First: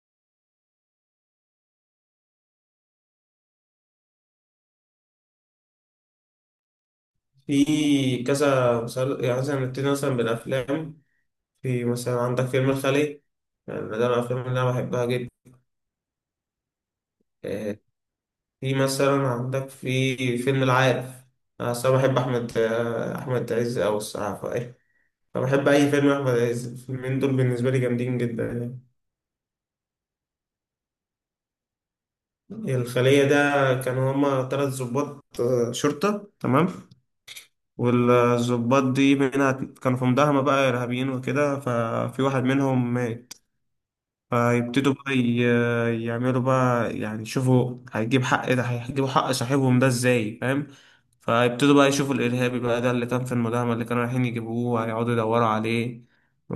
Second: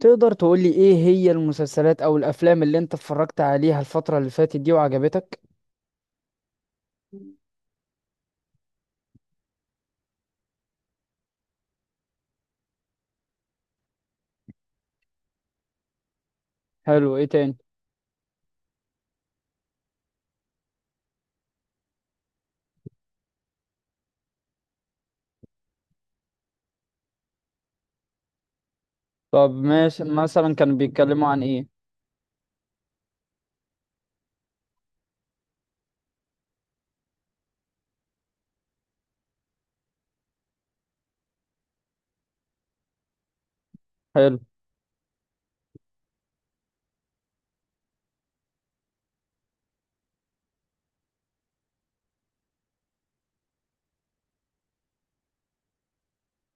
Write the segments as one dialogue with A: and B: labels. A: تقدر تقولي ايه هي المسلسلات او الافلام اللي انت اتفرجت عليها الفترة اللي فاتت دي وعجبتك؟
B: في كذا يعني مثلا نبتدي مثلا بالأفلام. في مثلا عندك فيلم الخلية. يعني ده من الأفلام اللي أنا بحبها جدا.
A: حلو. ايه تاني؟
B: آه، في مثلا عندك في فيلم العارف. أنا أصلا بحب أحمد عز أوي الصراحة فإيه فبحب أي فيلم أحمد عز. الفيلمين دول بالنسبة لي جامدين جدا يعني.
A: طب ماشي، مثلا كانوا بيتكلموا عن ايه؟
B: الخلية ده كانوا هما تلات ظباط شرطة. تمام. والظباط دي منها كانوا في مداهمة بقى إرهابيين وكده ففي واحد منهم مات.
A: حلو.
B: فيبتدوا بقى يعملوا بقى يعني يشوفوا هيجيب حق ده، هيجيبوا حق صاحبهم ده ازاي فاهم. فيبتدوا بقى يشوفوا الإرهابي بقى ده اللي كان في المداهمة اللي كانوا رايحين يجيبوه. هيقعدوا يدوروا عليه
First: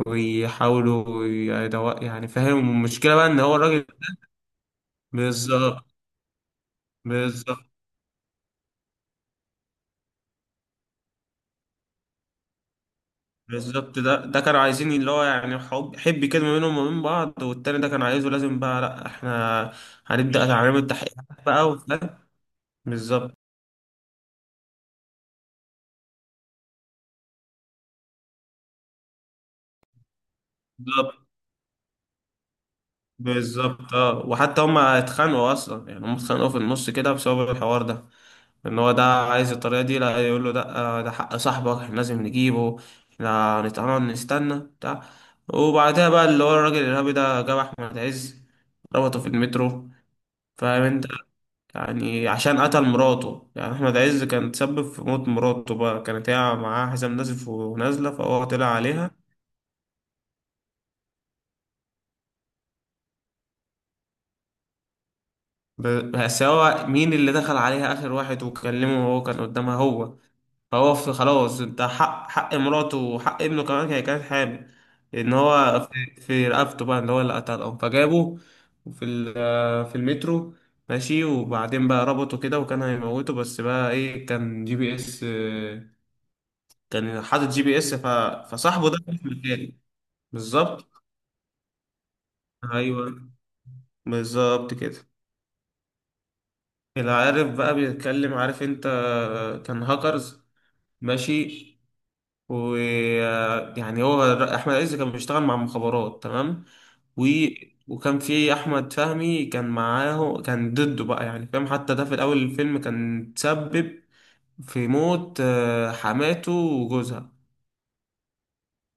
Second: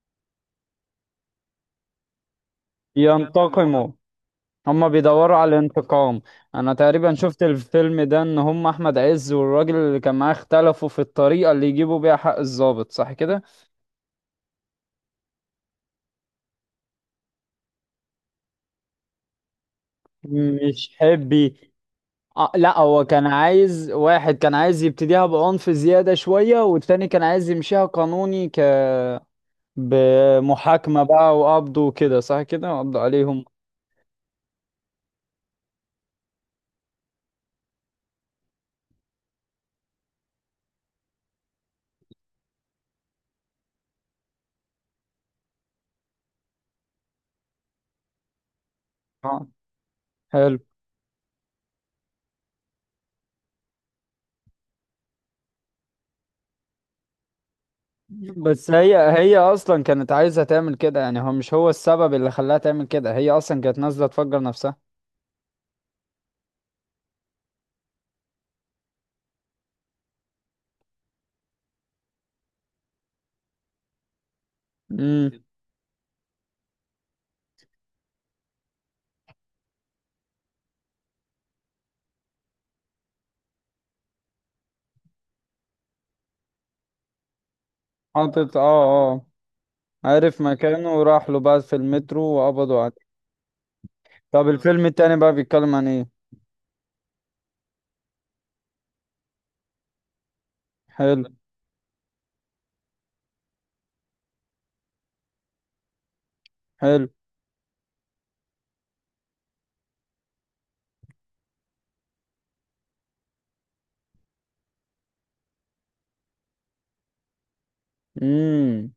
B: ويحاولوا يدور يعني فاهم المشكلة بقى إن هو الراجل.
A: ينتقموا. هما بيدوروا على
B: بالظبط.
A: الانتقام. انا تقريبا شفت
B: بالظبط.
A: الفيلم ده، ان هم احمد عز والراجل اللي كان معاه اختلفوا في الطريقة اللي يجيبوا بيها حق الضابط، صح كده؟
B: بالظبط ده كانوا عايزين اللي هو يعني حب حب كده ما بينهم وما بين بعض، والتاني ده كان عايزه لازم بقى لأ، احنا هنبدأ تعميم
A: مش
B: التحقيقات
A: حبي.
B: بقى وفاهم.
A: آه لا، هو كان
B: بالظبط.
A: عايز، واحد كان عايز يبتديها بعنف زيادة شوية والتاني كان عايز يمشيها قانوني، ك بمحاكمة
B: بالظبط.
A: بقى وقبض وكده، صح كده؟ قبض عليهم.
B: بالظبط اه. وحتى هما اتخانقوا اصلا يعني، هما اتخانقوا في النص كده بسبب الحوار ده. ان هو ده عايز الطريقه دي، لا يقول له ده حق صاحبك احنا لازم نجيبه. احنا هنتقرب نستنى بتاع. وبعدها بقى اللي هو الراجل الارهابي ده جاب احمد عز ربطه في
A: آه.
B: المترو.
A: حلو.
B: فاهم انت. يعني عشان قتل مراته، يعني احمد عز كان تسبب في موت مراته بقى، كانت هي معاها حزام نازف ونازله فهو طلع
A: بس هي
B: عليها.
A: هي اصلا كانت عايزة تعمل كده، يعني هو مش هو السبب اللي خلاها تعمل كده، هي اصلا كانت نازلة تفجر نفسها.
B: بس هو مين اللي دخل عليها اخر واحد وكلمه وهو كان قدامها، هو. فهو في خلاص انت حق حق مراته وحق ابنه، كمان هي كانت حامل.
A: امم
B: ان هو في رقبته بقى اللي هو اللي قتلهم، فجابه في المترو. ماشي وبعدين بقى ربطه كده وكان هيموته، بس بقى ايه كان جي بي اس، كان حاطط جي بي اس
A: حاطط اه
B: فصاحبه ده كان
A: اه.
B: في مكانه.
A: عارف
B: بالظبط.
A: مكانه وراح له بقى في المترو وقبضوا عليه.
B: ايوه.
A: طب
B: بالظبط
A: الفيلم
B: كده.
A: التاني بقى بيتكلم عن ايه؟
B: العارف بقى بيتكلم، عارف انت كان هاكرز.
A: حلو.
B: ماشي. ويعني هو احمد عز كان بيشتغل مع المخابرات. تمام.
A: حلو.
B: و... وكان في احمد فهمي كان معاه كان ضده بقى يعني فاهم. حتى ده في الاول الفيلم كان تسبب في موت حماته وجوزها.
A: امم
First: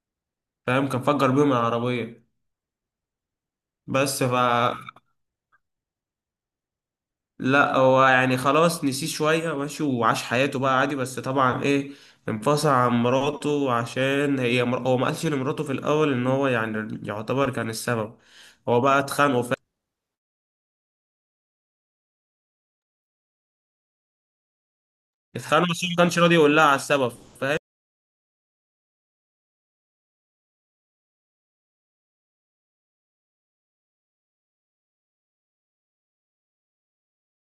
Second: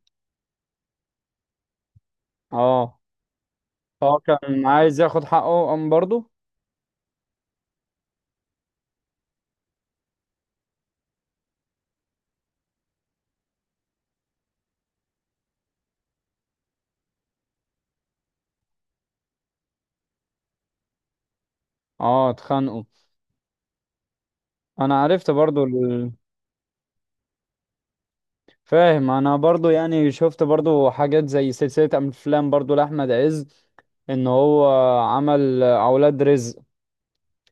B: فاهم كان فجر بيهم العربية.
A: اه، هو
B: بس ف
A: كان عايز ياخد حقه قام برضه؟
B: لا هو يعني خلاص نسيه شوية، ماشي وعاش حياته بقى عادي. بس طبعا ايه، انفصل عن مراته عشان هو ما قالش لمراته في الاول ان هو يعني يعتبر كان السبب. هو بقى اتخانقوا.
A: اه، اتخانقوا. انا عرفت برضه.
B: اتخانقوا بس هو ما كانش راضي يقول لها على السبب فاهم.
A: فاهم. انا برضو يعني شفت برضو حاجات زي سلسلة افلام برضو لاحمد عز، ان هو عمل اولاد رزق،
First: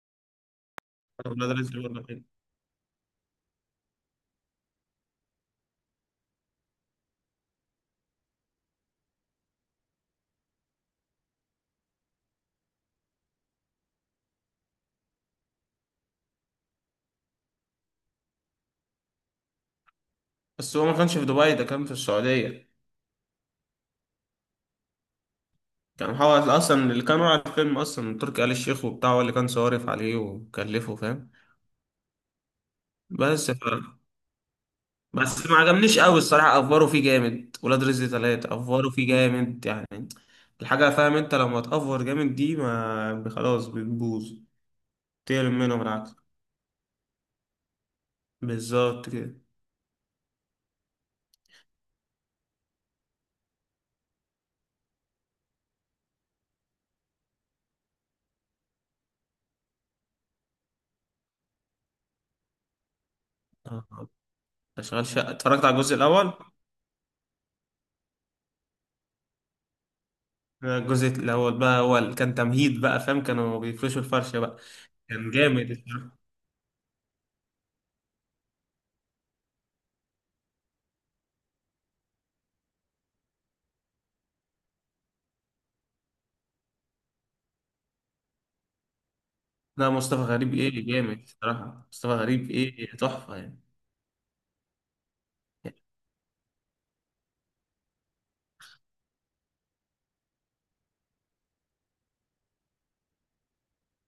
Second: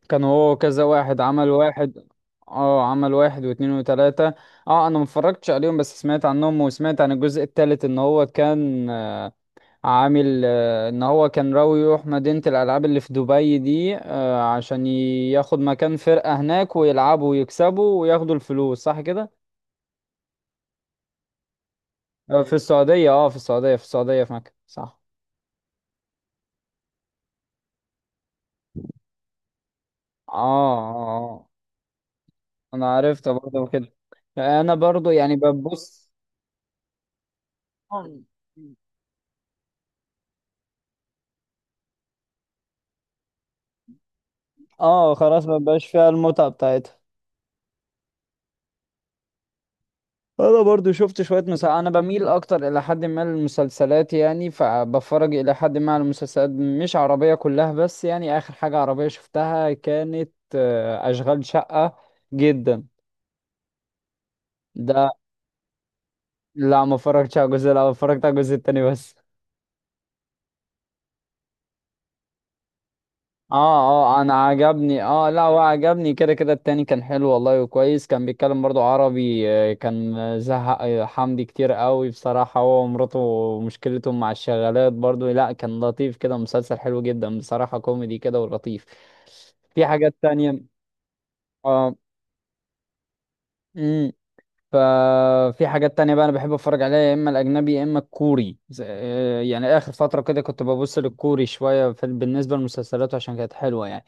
A: كان هو كذا واحد،
B: ولا
A: عمل
B: ده رزق ولا
A: واحد،
B: حاجة.
A: اه عمل واحد واتنين وتلاتة. اه انا متفرجتش عليهم بس سمعت عنهم، وسمعت عن الجزء التالت ان هو كان عامل ان هو كان راوي يروح مدينة الالعاب اللي في دبي دي، عشان ياخد مكان فرقة هناك ويلعبوا ويكسبوا وياخدوا الفلوس، صح كده؟
B: بس هو ما كانش في دبي، ده كان في
A: في
B: السعودية.
A: السعودية، اه في السعودية، في السعودية في مكة، صح.
B: كان هو اصلا اللي كان على الفيلم اصلا تركي آل الشيخ وبتاع، هو اللي كان صارف عليه
A: اه
B: وكلفه
A: اه
B: فاهم.
A: آه. انا عرفت
B: بس ف...
A: برضه كده. انا برضه يعني
B: بس ما عجبنيش
A: ببص.
B: قوي الصراحة. افوروا فيه جامد، ولاد رزق ثلاثة افوروا فيه جامد يعني. الحاجة فاهم انت لما تأفور جامد دي ما خلاص بتبوظ.
A: اه خلاص،
B: تقل
A: ما
B: منهم
A: بقاش فيها
B: بالعكس.
A: المتعة بتاعتها.
B: بالظبط كده.
A: انا برضو شفت شوية مسلسلات، انا بميل اكتر الى حد ما للمسلسلات، يعني فبفرج الى حد ما على المسلسلات، مش عربية كلها بس، يعني اخر حاجة عربية شفتها كانت اشغال شقة. جدا
B: آه. اشغال
A: ده.
B: شقة اتفرجت على الجزء الاول.
A: لا ما اتفرجتش على الجزء الاول، اتفرجت على الجزء التاني بس.
B: الجزء الأول بقى هو كان تمهيد بقى فاهم،
A: اه
B: كانوا بيفرشوا
A: اه، انا
B: الفرشة بقى.
A: عجبني، اه
B: كان
A: لا هو
B: جامد
A: عجبني
B: الصراحة.
A: كده كده، التاني كان حلو والله وكويس، كان بيتكلم برضو عربي، كان زهق، حمدي كتير قوي بصراحة هو ومراته، مشكلتهم مع الشغالات برضو، لا كان لطيف كده، مسلسل حلو جدا بصراحة، كوميدي كده ولطيف. في
B: لا،
A: حاجات
B: مصطفى غريب
A: تانية؟
B: إيه جامد الصراحة.
A: اه.
B: مصطفى غريب إيه تحفة يعني.
A: امم ففي حاجات تانية بقى انا بحب اتفرج عليها، يا اما الاجنبي يا اما الكوري، يعني اخر فترة كده كنت ببص للكوري شوية بالنسبة للمسلسلات، عشان كانت حلوة يعني.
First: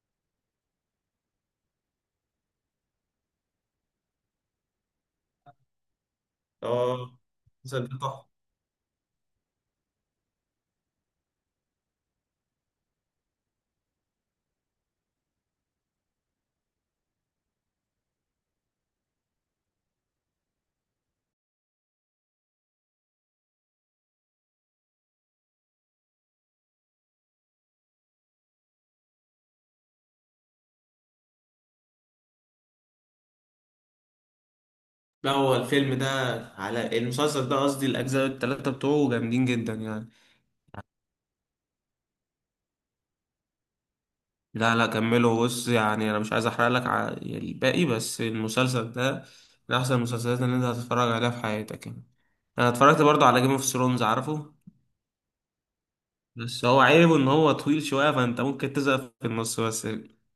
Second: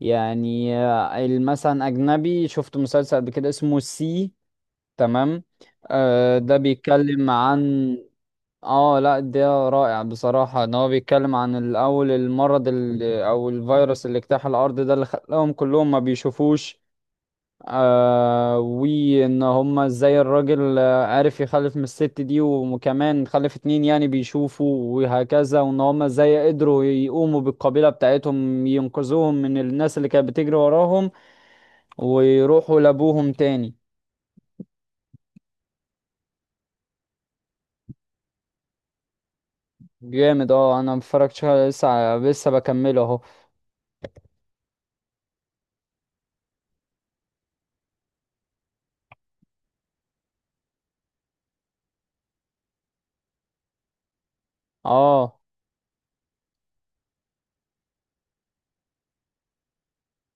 A: يعني مثلا اجنبي شفت مسلسل قبل كده اسمه سي. تمام. آه ده
B: اه،
A: بيتكلم
B: المسلسل
A: عن،
B: ده تحفة.
A: اه لا ده رائع بصراحة، ان هو بيتكلم عن الاول المرض اللي او الفيروس اللي اجتاح الارض ده، اللي خلاهم كلهم ما بيشوفوش، آه، وان هما ازاي الراجل عرف يخلف من الست دي، وكمان خلف اتنين يعني بيشوفوا وهكذا، وان هما ازاي قدروا يقوموا بالقبيلة بتاعتهم ينقذوهم من الناس اللي كانت بتجري وراهم، ويروحوا لابوهم تاني.
B: لا هو الفيلم ده على المسلسل ده قصدي، الأجزاء التلاتة بتوعه جامدين جدا يعني.
A: جامد، اه انا متفرجتش لسه بكمله اهو.
B: لا لا كمله بص، يعني أنا مش عايز أحرق لك يعني الباقي. بس المسلسل ده من أحسن المسلسلات اللي أنت هتتفرج عليها في حياتك يعني. أنا اتفرجت برضه على جيم اوف ثرونز عارفه.
A: اه.
B: بس هو عيبه ان هو طويل شوية فانت ممكن تزهق في النص. بس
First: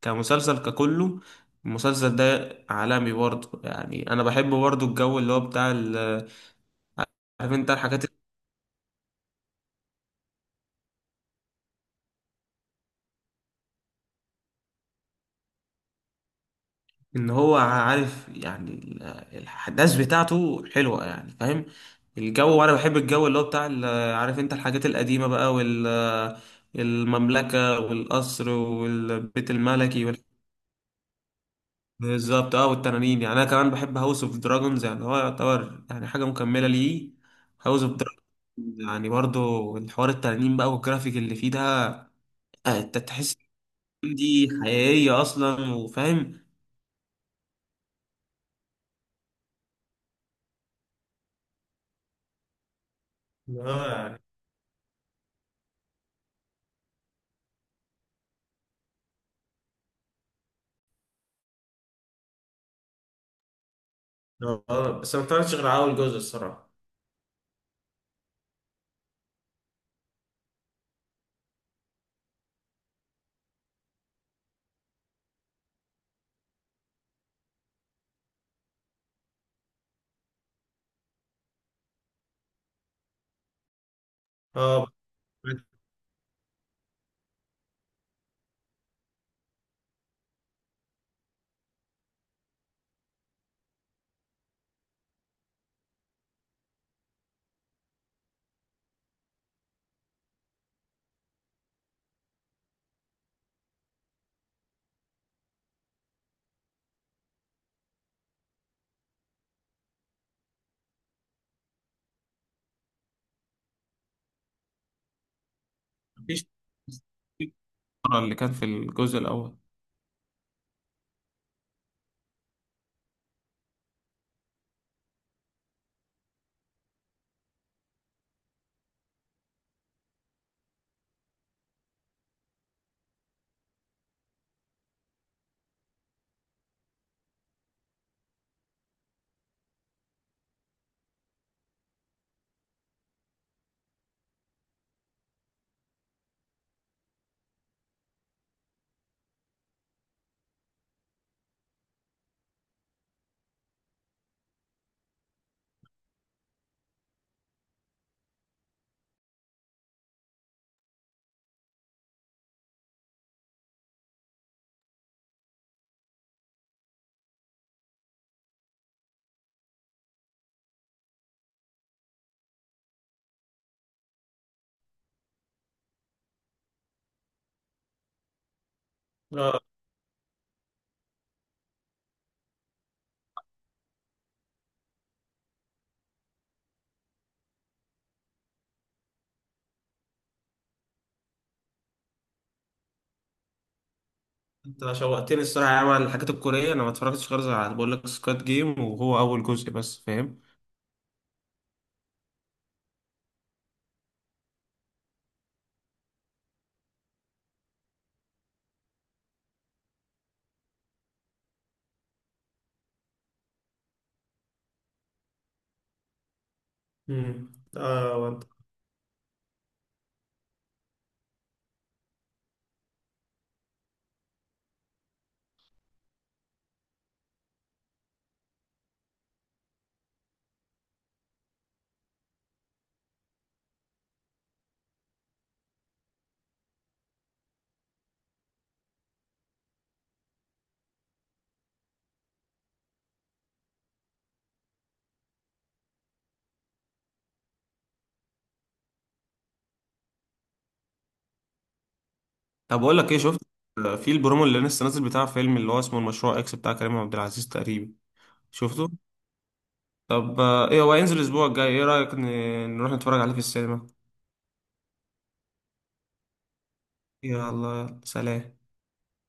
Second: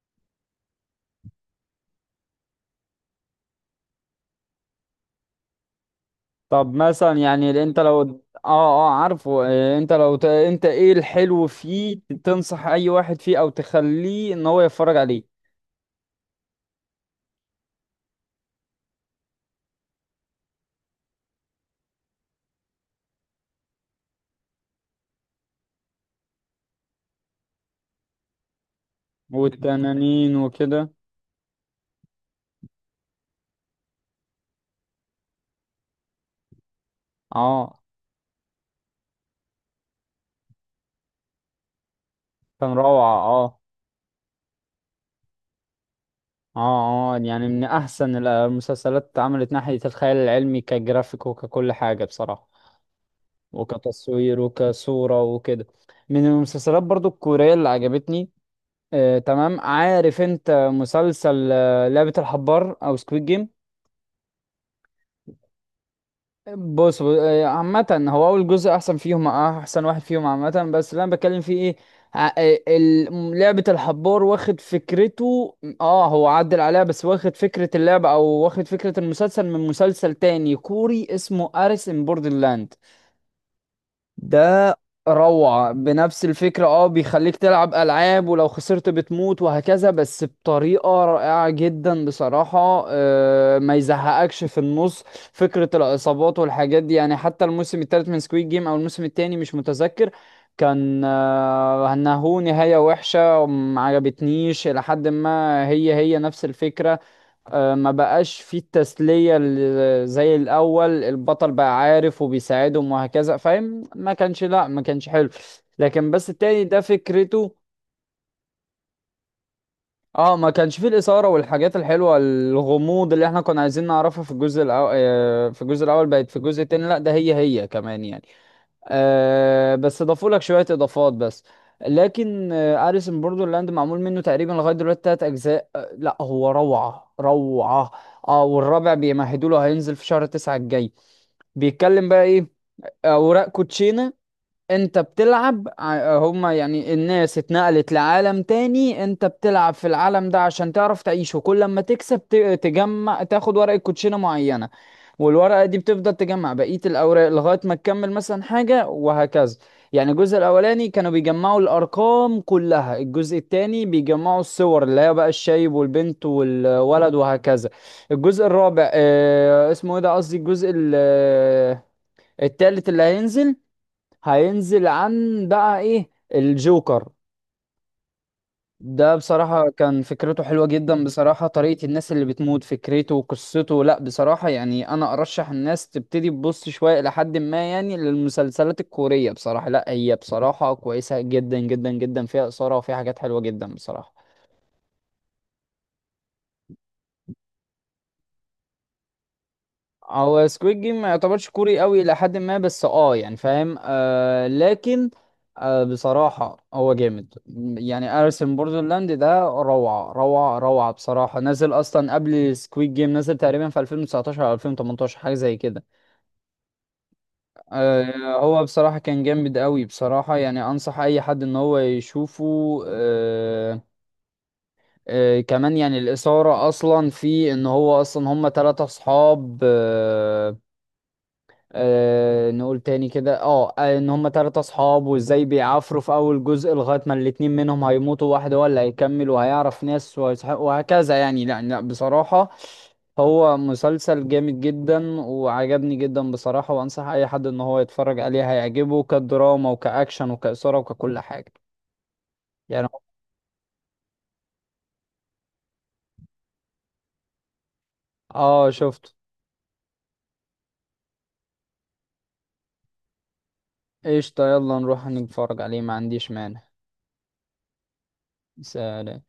B: كمسلسل ككله، المسلسل ده عالمي برضه يعني. انا بحب برضه الجو اللي هو بتاع
A: طب مثلا يعني
B: عارف انت
A: انت لو،
B: الحاجات
A: اه. اه عارفه، انت لو انت ايه الحلو فيه تنصح اي واحد فيه او تخليه ان هو يتفرج عليه؟
B: ان هو عارف يعني الاحداث بتاعته حلوة يعني فاهم. الجو، وانا بحب الجو اللي هو بتاع عارف انت الحاجات القديمة بقى المملكة والقصر والبيت الملكي.
A: والتنانين وكده.
B: بالظبط اه، والتنانين. يعني انا كمان بحب هاوس اوف دراجونز، يعني هو يعتبر يعني حاجه مكمله ليه.
A: اه
B: هاوس اوف دراجونز يعني برضو الحوار التنانين بقى والجرافيك اللي فيه ده.
A: كان
B: آه، انت
A: روعة
B: تحس
A: اه.
B: إن دي حقيقيه اصلا وفاهم.
A: اه اه يعني من احسن المسلسلات اتعملت ناحية الخيال العلمي، كجرافيك وككل حاجة بصراحة،
B: اه يعني.
A: وكتصوير وكصورة وكده. من المسلسلات برضو الكورية اللي عجبتني، تمام، عارف انت مسلسل لعبة الحبار او سكويد جيم؟
B: اه آه، بس ما اتفرجتش غير على اول جزء الصراحه.
A: بص ب- آه، عامة هو اول جزء احسن فيهم، احسن واحد فيهم عامة، بس اللي انا بتكلم فيه ايه، لعبة الحبار واخد فكرته، اه هو عدل عليها، بس واخد فكرة اللعبة او واخد فكرة المسلسل من مسلسل تاني كوري اسمه اريس ان بوردرلاند ده.
B: اه،
A: روعة بنفس الفكرة، اه بيخليك تلعب ألعاب ولو خسرت بتموت وهكذا، بس بطريقة رائعة جدا بصراحة، ما يزهقكش في النص، فكرة الإصابات والحاجات دي. يعني حتى الموسم الثالث من سكويد جيم أو الموسم الثاني، مش متذكر، كان انه نهاية وحشة ما عجبتنيش، إلى حد ما هي هي نفس الفكرة، ما بقاش فيه التسلية زي الأول، البطل بقى عارف وبيساعدهم وهكذا، فاهم؟ ما كانش، لا ما كانش حلو. لكن بس
B: مفيش
A: التاني ده فكرته،
B: اللي كان في الجزء الاول.
A: اه ما كانش فيه الإثارة والحاجات الحلوة، الغموض اللي احنا كنا عايزين نعرفها في الجزء الأول، في الجزء الأول بقت، في الجزء التاني لا ده هي هي كمان يعني، آه بس اضافوا لك شويه اضافات بس. لكن آه اريس ان بوردرلاند معمول منه تقريبا لغايه دلوقتي تلات اجزاء، آه لا هو روعه روعه. اه والرابع بيمهدوا له، هينزل في شهر تسعة الجاي. بيتكلم بقى ايه؟ اوراق كوتشينه، انت بتلعب هما يعني الناس اتنقلت لعالم تاني، انت بتلعب في العالم ده عشان تعرف تعيشه، كل لما تكسب تجمع، تاخد ورقة كوتشينة معينة، والورقة دي بتفضل تجمع بقية الأوراق لغاية ما تكمل مثلا حاجة وهكذا. يعني الجزء الأولاني كانوا بيجمعوا الأرقام كلها، الجزء التاني بيجمعوا الصور اللي هي بقى الشايب والبنت والولد وهكذا. الجزء الرابع اه اسمه ايه ده، قصدي الجزء التالت اللي هينزل، هينزل عن بقى ايه، الجوكر ده.
B: اه
A: بصراحة كان فكرته حلوة جدا بصراحة، طريقة الناس اللي بتموت، فكرته وقصته، لا بصراحة يعني انا ارشح الناس تبتدي تبص شوية لحد ما يعني للمسلسلات الكورية، بصراحة لا هي بصراحة كويسة جدا جدا جدا، فيها اثارة وفيها حاجات حلوة جدا بصراحة.
B: انت شوقتني الصراحه يا عم على الحاجات الكوريه. انا ما اتفرجتش غير على، بقول لك، سكواد جيم، وهو اول جزء بس فاهم.
A: هو سكويد جيم ما يعتبرش كوري قوي الى حد ما، بس اه يعني فاهم، آه لكن آه بصراحة هو جامد، يعني ارسم بوردرلاند ده روعة روعة روعة بصراحة، نزل اصلا قبل سكويد جيم، نزل تقريبا في 2019 او 2018 حاجة زي كده.
B: مم.
A: آه
B: اه.
A: هو بصراحة كان جامد قوي بصراحة، يعني انصح اي حد ان هو يشوفه. آه. آه كمان يعني الاثارة اصلا في ان هو اصلا هم ثلاثة اصحاب، آه أه نقول تاني كده، اه ان هم تلاتة اصحاب، وازاي بيعافروا في اول جزء لغاية ما الاتنين منهم هيموتوا، واحد هو اللي هيكمل وهيعرف ناس وهكذا يعني. لا لا بصراحة هو مسلسل جامد جدا وعجبني جدا بصراحة، وانصح اي حد ان هو يتفرج عليه، هيعجبه كدراما وكأكشن وكإثارة وككل حاجة
B: طب
A: يعني.
B: بقول لك ايه، شفت في البرومو اللي لسه نازل بتاع فيلم اللي هو اسمه المشروع اكس بتاع كريم عبد العزيز تقريبا.
A: اه
B: شفته.
A: شفته.
B: طب ايه هو هينزل الاسبوع الجاي. ايه رأيك نروح نتفرج عليه في السينما؟
A: قشطة يلا نروح نتفرج عليه، ما عنديش مانع.
B: يلا. يلا سلام.
A: سلام.